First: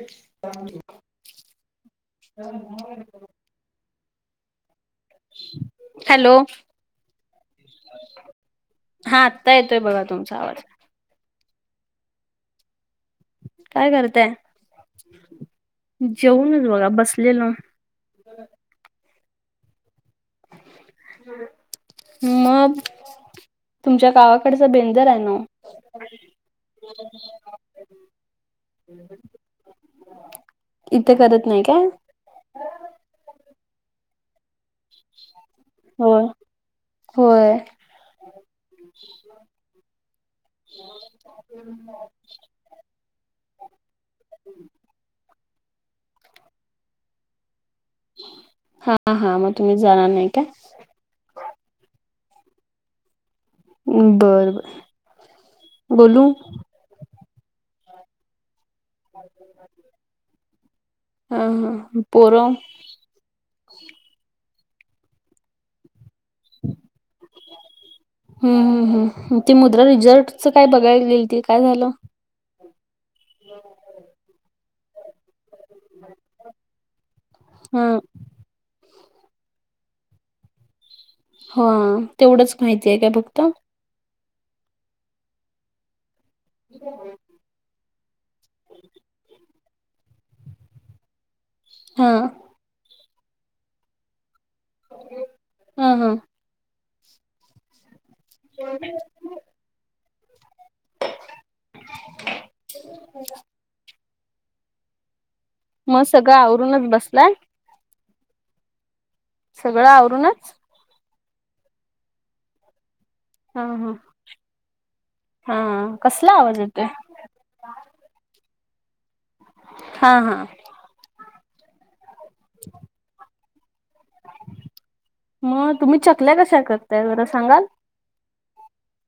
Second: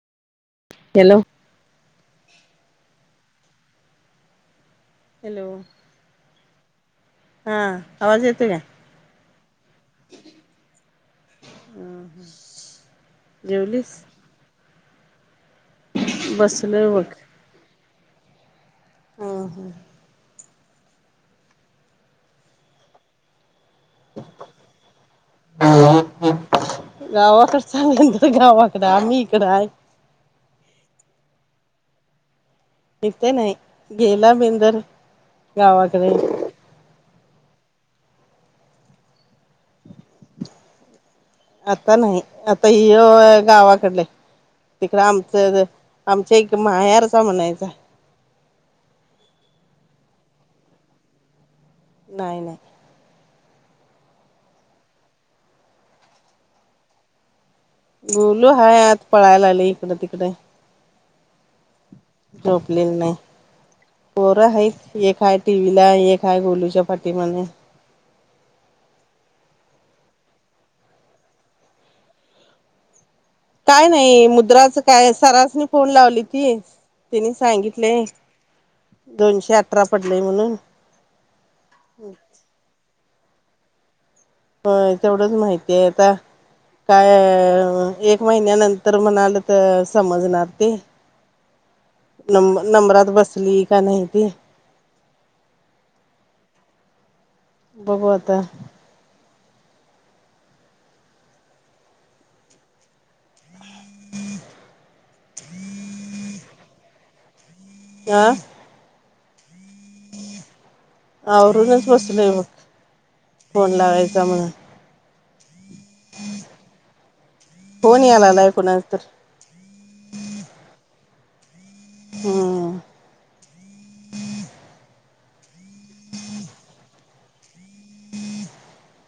ए शालू [inaudible] हॅलो [inaudible] ह [inaudible] hello! Hello! हा आवाज येतोय का? हा आता येतोय बघा तुमचा आवाज? हम हम [inaudible] काय करताय? जेऊनच बसलोय बघा बघ. बसलेलो. हा हा हा मग तुमच्या गावाकडच बेंदुर आहे नाओ. गावाकडच बेंदुर गावाकड आम्ही इकडं हाय- इथे करत नाही काय. इथे नाही गेला बेंदुर. होय होय. आता नाही आता ह्यो गावाकडले. तिकड आमचं आमच्या एक माह्यारचा म्हणायचा. हा हा, मग तुम्ही जाणार नाही का? नाही नाही. बर बर बोलू बोलु हाय आत. पळायला लागलय इकडं तिकडं हा हा पोरं झोपलेली नाही. पोर हायतकी एक आहे टीव्हीला एक हाय गोलुच्या पाटी माग. हम् हम्म हम ते मुद्रा रिझर्टच काय बघायला गेलेली ते काय झालं? काय नाही मुद्राच काय सरासनी फोन लावली ती, तिनि हा सांगितले दोनशे अठरा पडले म्हणून, हा तेवढंच माहिती आहे काय फक्त? होय तेवढंच माहितीय आता, काय एक एक महिन्यानंतर म्हणाल तर समजणार ते, हा. नंबरात बसली का नाही ते, हाहा बघू आता. हो [inaudible] [inaudible] ह सगळं आवरून चं बसलाय. आं. सगळं आवरून चं. आवरूनच बसलोय बघ. हा फोन हा लावायचा म्हणून हा. कसला आवाज येतोय. फोन यायलाय कोणाचा तर. हा हा. ह. मग तुम्ही चकल्या कशा, करताय जरा सांगाल.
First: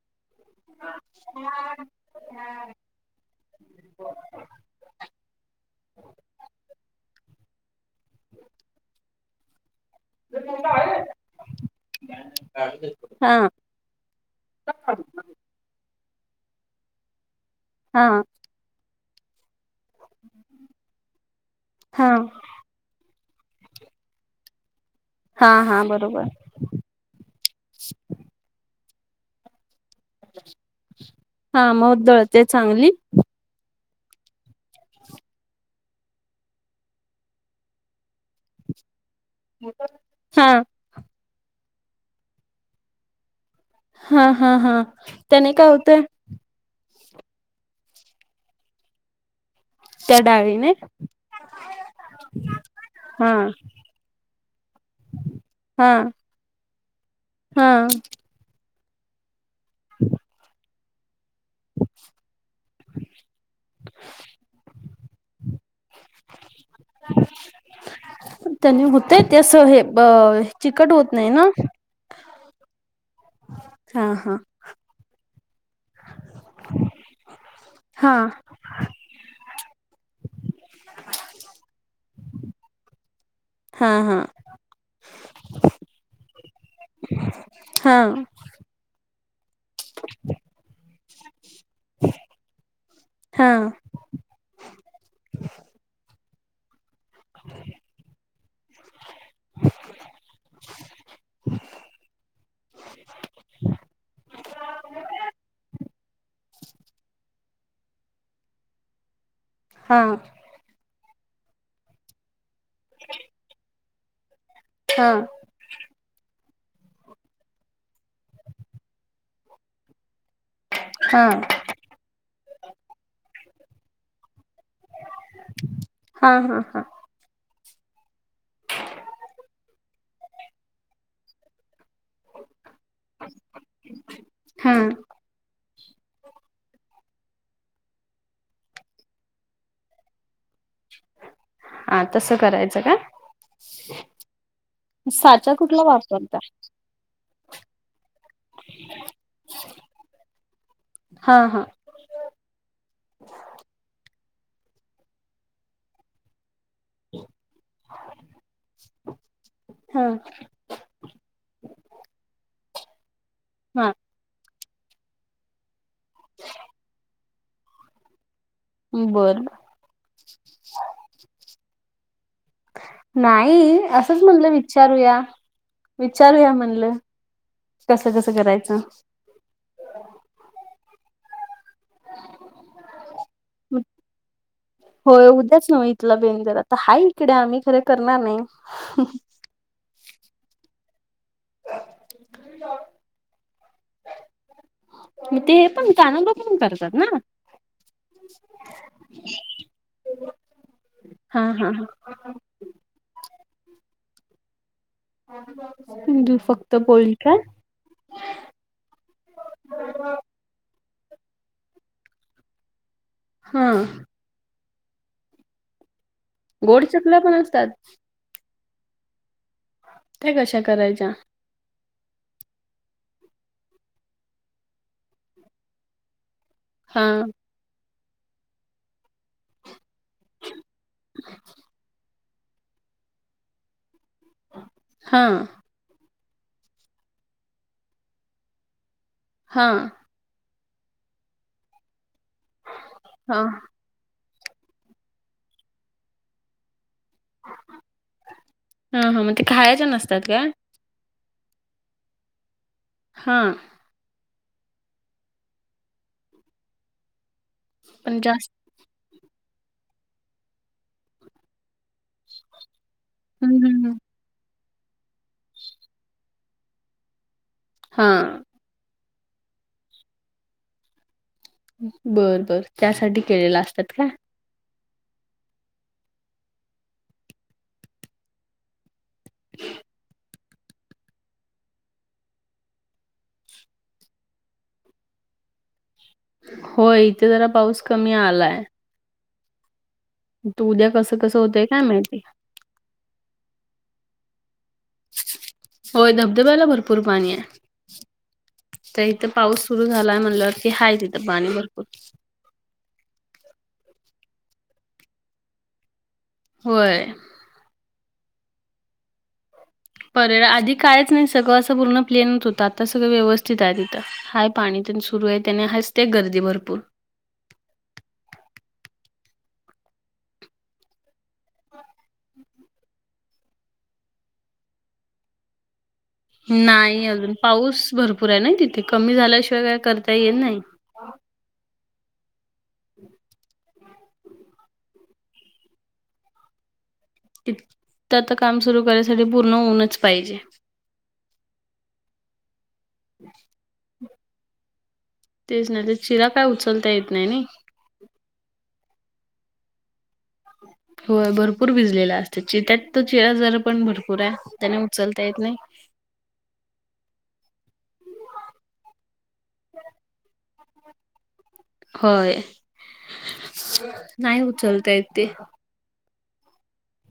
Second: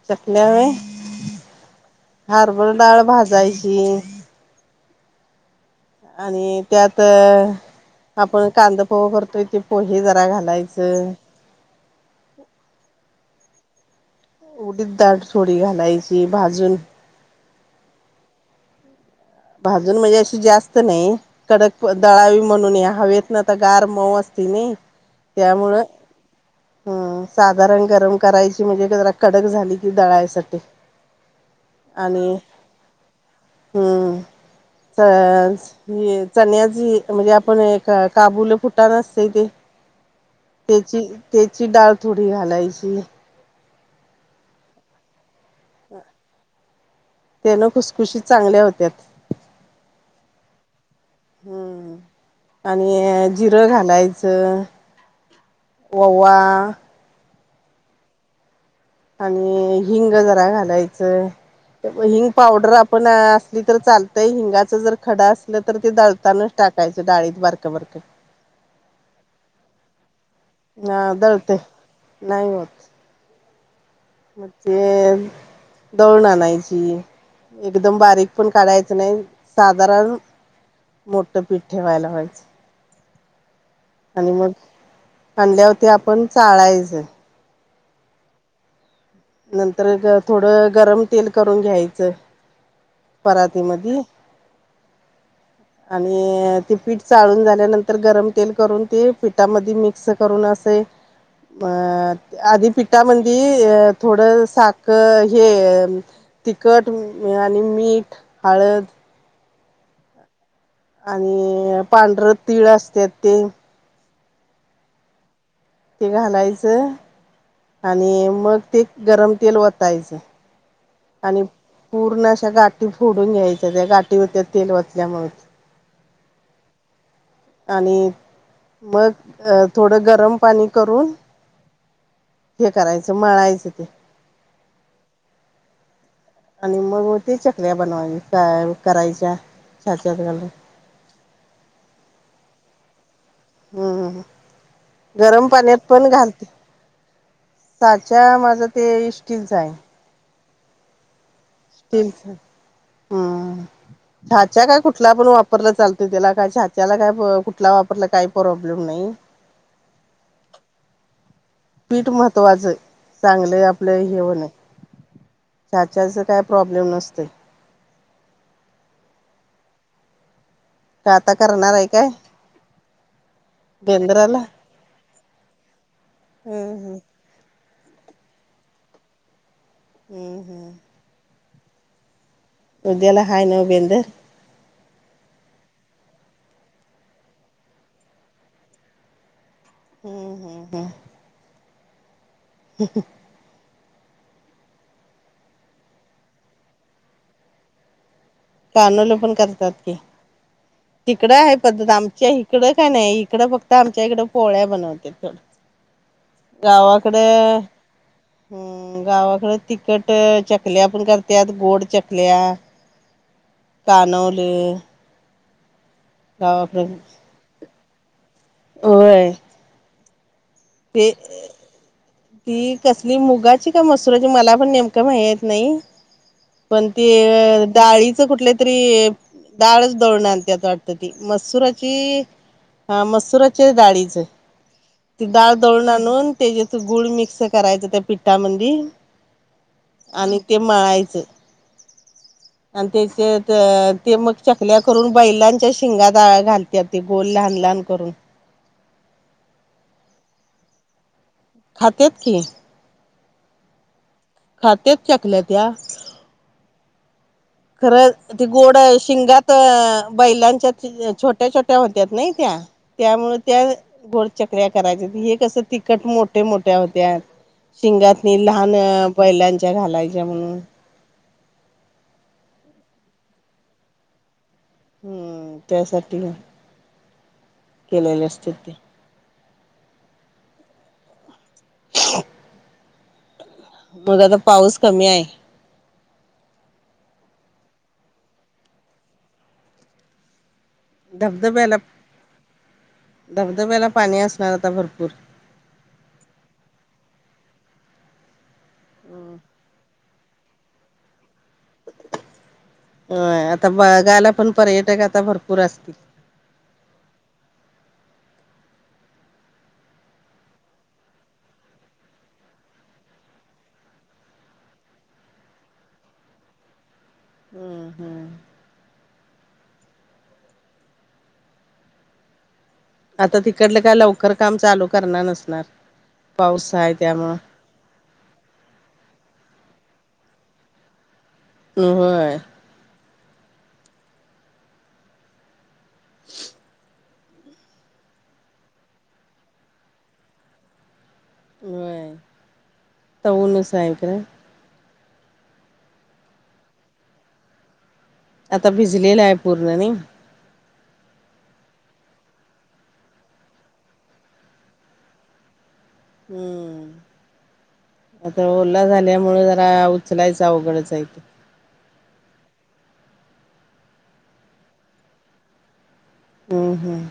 चकल्या व्हय, हरभराडाळ भाजायची. आणि त्यात, आपण कांदा पोह करतोय ते. पोहे जरा घालायचं. हां. उडीत डाळ थोडी घालायची भाजून. हा. भाजून म्हणजे, अशी जास्तं नाही कडक हा दळावी म्ह म्हणून या हवेतन आता, गार मऊ असते नी हा त्यामुळं. हा बरोबर ह साधारण गरम करायची म्हणजे, जरा कडक झाली की दळायसाठी. हा मग आणि दळते चांगली. हम्म. अ ही चण्याची म्हणजे, आपण एक काबुले फुटान असते ते. हा. तेची, तेची डाळ थोडी घालायची. हा हा हा. त्याने काय हो त्यांन खुसखुशीत चांगल्या होत्यात. त्या डाळीने. हम्म आणि हा जिरं घालायचं. हा ओवा. हा. आणि हिंग जरा घालायचं. हिंग पावडर आपण असली तर चालतंय, हिंगाच जर खड असलं तर ते दळ तानाच टाकायचं डाळीत बारक बारक. त्यांनी होत ते असं हे‌ अ... चिकट होत हा नाही ना. दळते नाही होतं. हा हा मग ते दळून आणायची, एकदम हा बारीक पण. काढायचं नाही, साधारण मोठं पीठ ठेवाय लावायच. हा हा आणि मग आणल्यावरती आपण चाळायचं. हा. नंतर थोडं गरम तेल करून घ्याय हा पराती मधी. आणि ते पीठ. चाळून झाल्यानंतर गरम तेल करून ते, पिठामध्ये मिक्स करून असे. अ आधी पिठा मंदी. थोडं साखर हे तिखट आणि मीठ हळद. हा आणि... पांढर तीळ असत ते हा ते घालायचं आणि मग ते गरम तेल वतायचं. हा आणि पूर्ण अशा गाठी फोडून घ्यायच्या त्या गाठी होत्या तेल वतल्यामुळे हा.. हा.. हा आणि मग अ.. थोडं गरम पाणी करून हे करायचं मळायचं ते [inaudible] आणि मग ते चकल्या बनवायच्या क.. करायच्या साच्यात घालून. आ.. तसं करायचं का? ह्म्म्.. हम.. गरम साचा पाण्यात कुठला पण घाल वापरता? साचा माझा ते इस्टीलचा आहे. हा.. हा.. तेच, हु.. साचा काय कुठला पण वापरला चालतोय त्याला काय साच्याला काय कुठला वापरला काय प्रॉब्लेम नाई. ह्म् पीठ महत्वाचं, चांगलं हा आपलं हे हो न साच्याचा काय प्रॉब्लेम नसतोय ‌. बरं.. का आता करणार हाय काय? नाई.. असंच बेंद्राला म्हणलं विचारूया, विचारूया हम्म म्हणलं. हम्म कसं.. कसं करायचं. हम्म.. हम्म.. उद्याला हाय नव भेंड होय, उद्याच नव इथला बेंदूर आत्ता हाय हिकडं आम्ही खरं करनार नाई. ह्.. हम्म हम्म हम् ह्.. ह्.. ते पण कानवलं‌ पण करतात ना? कानवलं पण करतात की, तिकडं हा हाय हा पद्धत आम च्या हिकडं काय नाय हिकडं आमच्याकडं फक्त पोळ्या ‌बनव हा फक्त पोळी का गावाकडं हम्.. गावाकड तिखट चकल्या पण करत्यात गोड चकल्या हा कानवले गोड चकल्या पण असतात? व्हय त्या कशा करायच्या? ती कसली मुगाची का मसुराची मला पण नेमकं महेत नाई. पण ते.. हा अ.. डाळीच कुठल्या तरी डाळ दळून आणत्यात वाटत्यात ती मसुराची अ.. मसुराच्या डाळीचं हा डाळ दळून आणून ते ज्यात गुळ मिक्स करायचा त्या पिठामंदी हा आणि ते मळायचं आणि तेते हा तर ते मग चकल्या करून बैलांच्या शिंगात अं घालत्यात, गोल लहान लहान करून ‌. हा हा, म ते खायाच्या ‌ नसत्यात काय? खात्यात की. हां. खात्यात चकल्या त्या खरं, पण ते जास्त गोडं शिंगात त अ बैलांच्या छोट्या छोट्या होत्यात नई त्या, त्यामुळे हम्म त्या हम्म हम्म. गोल चकल्या करायचं, ‌ ते हे कसं तिखट ‌ मोठमोठ्या होत्यात ‌, शिंगात्नी हा लहान अन बैलांच्या घालायच्या म्हणून बर बर, त्यासाठी केलेल्या असतात काय. हम्म, त्यासाठी केलेल्या असत्यात त्या. [inaudible] [unintelligible] बघ आता पाऊस कमी आहे होय इथे जरा पाऊस कमी आलाय. तू उद्या कसं कसं होतंय धबधब्याला काय माहिती. धबधब्याला पाणी असणार आता भरपूर. होय धबधब्याला भरपूर पाणी आहे, तर इथे पाऊस सुरू झालाय म्हणल्यावर वरती हाय तिथं पाणी भरपूर. होय, आता बघायला पण पर्यटक आता भरपूर असतील. होय. पर्य आधी कायच नाही सगळं असं पूर्ण प्लेनच होतं, आता सगळं व्यवस्थित आहे तिथं. हाय पाणी त्यन सुरू आहे त्याने हासते गर्दी भरपूर. हम्म हम्म. आता तिकडलं काय लवकर काम चालू करणार नसणार. पाऊस आहे नाही अजून, त्यामुळं पाऊस भरपूर आहे ना तिथे, कमी झाल्याशिवाय काय करता येईल नाही. होय. [unintelligible] [unintelligible] इथं आता काम सुरू करण्यासाठी पूर्ण ऊनच पाहिजे. होय, त ऊनच हाय खरं. तेच ना, ते चिरा काय उचलता येत नाही नाई. आता भिजलेला आहे पूर्ण नाही. होय भरपूर भिजलेला असतय, चीरत्यात त चिरा जरा पण भरपूर आहे. त्यन उचलता येत नाही. हम्म, आता ओला झाल्यामुळे जरा उचलायच अवघडच हाय की. होय, नाही उचलता येत ते. हम्म हम्म.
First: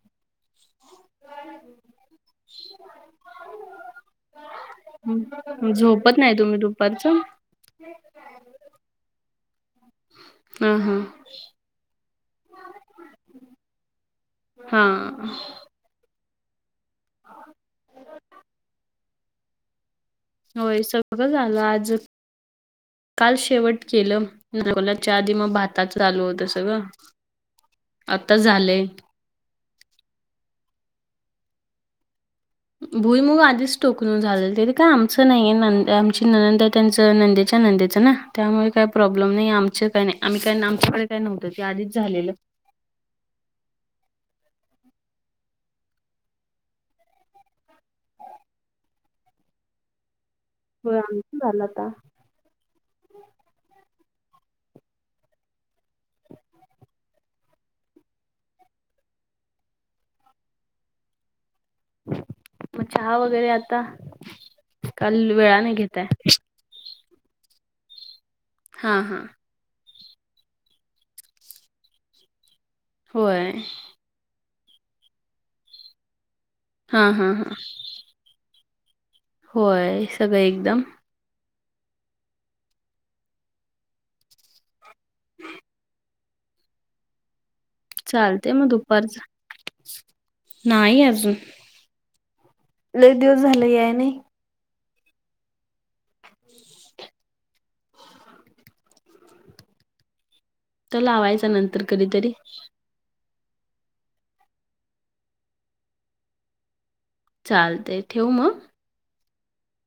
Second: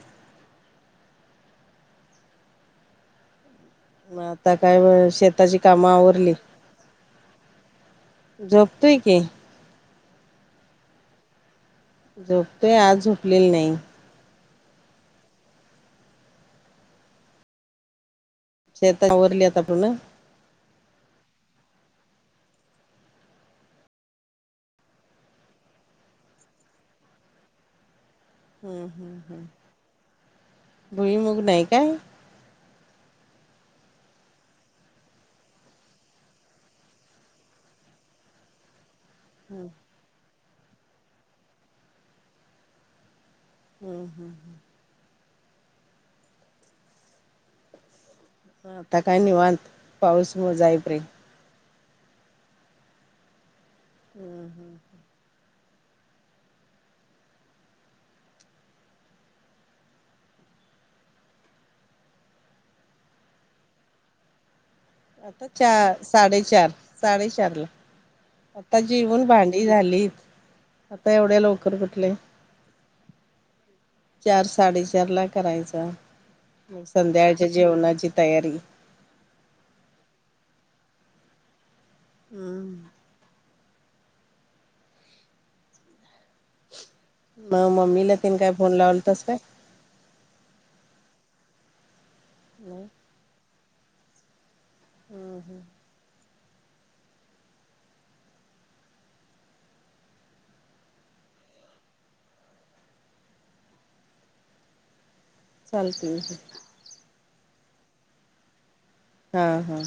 [unintelligible] मग आता काय होव शेताची हं, काम झोपत नाही आवरली. तुम्ही दुपारचं झोपतोय की. हां हां. झोपतोय, आज झोपलेली नाही. हा. [unintelligible] शेत आवरली आता पुर्ण. होय सगळं झालं आज. काल शेवट केलं. नकलाच्या आधी मग भाताच चालू होतं सगळं. [inaudible] आता हम्म झालंय हम्म हम्म. भुईमूग नाही काय? भुईमूग आधीच टोकुन झालेलं. ते काय आमचं नाहीय न आमची नणंद हायत त्यांच नंदेच्या नंदेचं ना त्यामुळे काय प्रॉब्लेम नाही आमचे काही नाही. आम्ही काय आमच्याकडे काय नव्हतं ते आधीच झालेलं. हम्म हम्म. मग आता काय निवांत, पाऊस मग जाई पर्यंत. झाला का? हम्म हम्म. मग चहा वगैरे आता काल आता वेळाने चार घेताय साडेचार साडेचारला आता हा हा जेवून भांड झालीत. आता एवढ्या लवकर कुटले. होय. चार साडेचारला करायचा. मग हा हा संध्याळच्या हा जेवणाची तयारी. होय सगळं एकदम? हम्म. [inaudible] मग मम्मीला तेनं काय चालते मग फोन दुपारच लावलातास काय? नाही अजून. नाही. लय दिवस झाले याय नाही. हम्म हम्म. त लावायचा नंतर कधीतरी. चालतंय की. चालतंय ठेऊ मग? हा हा.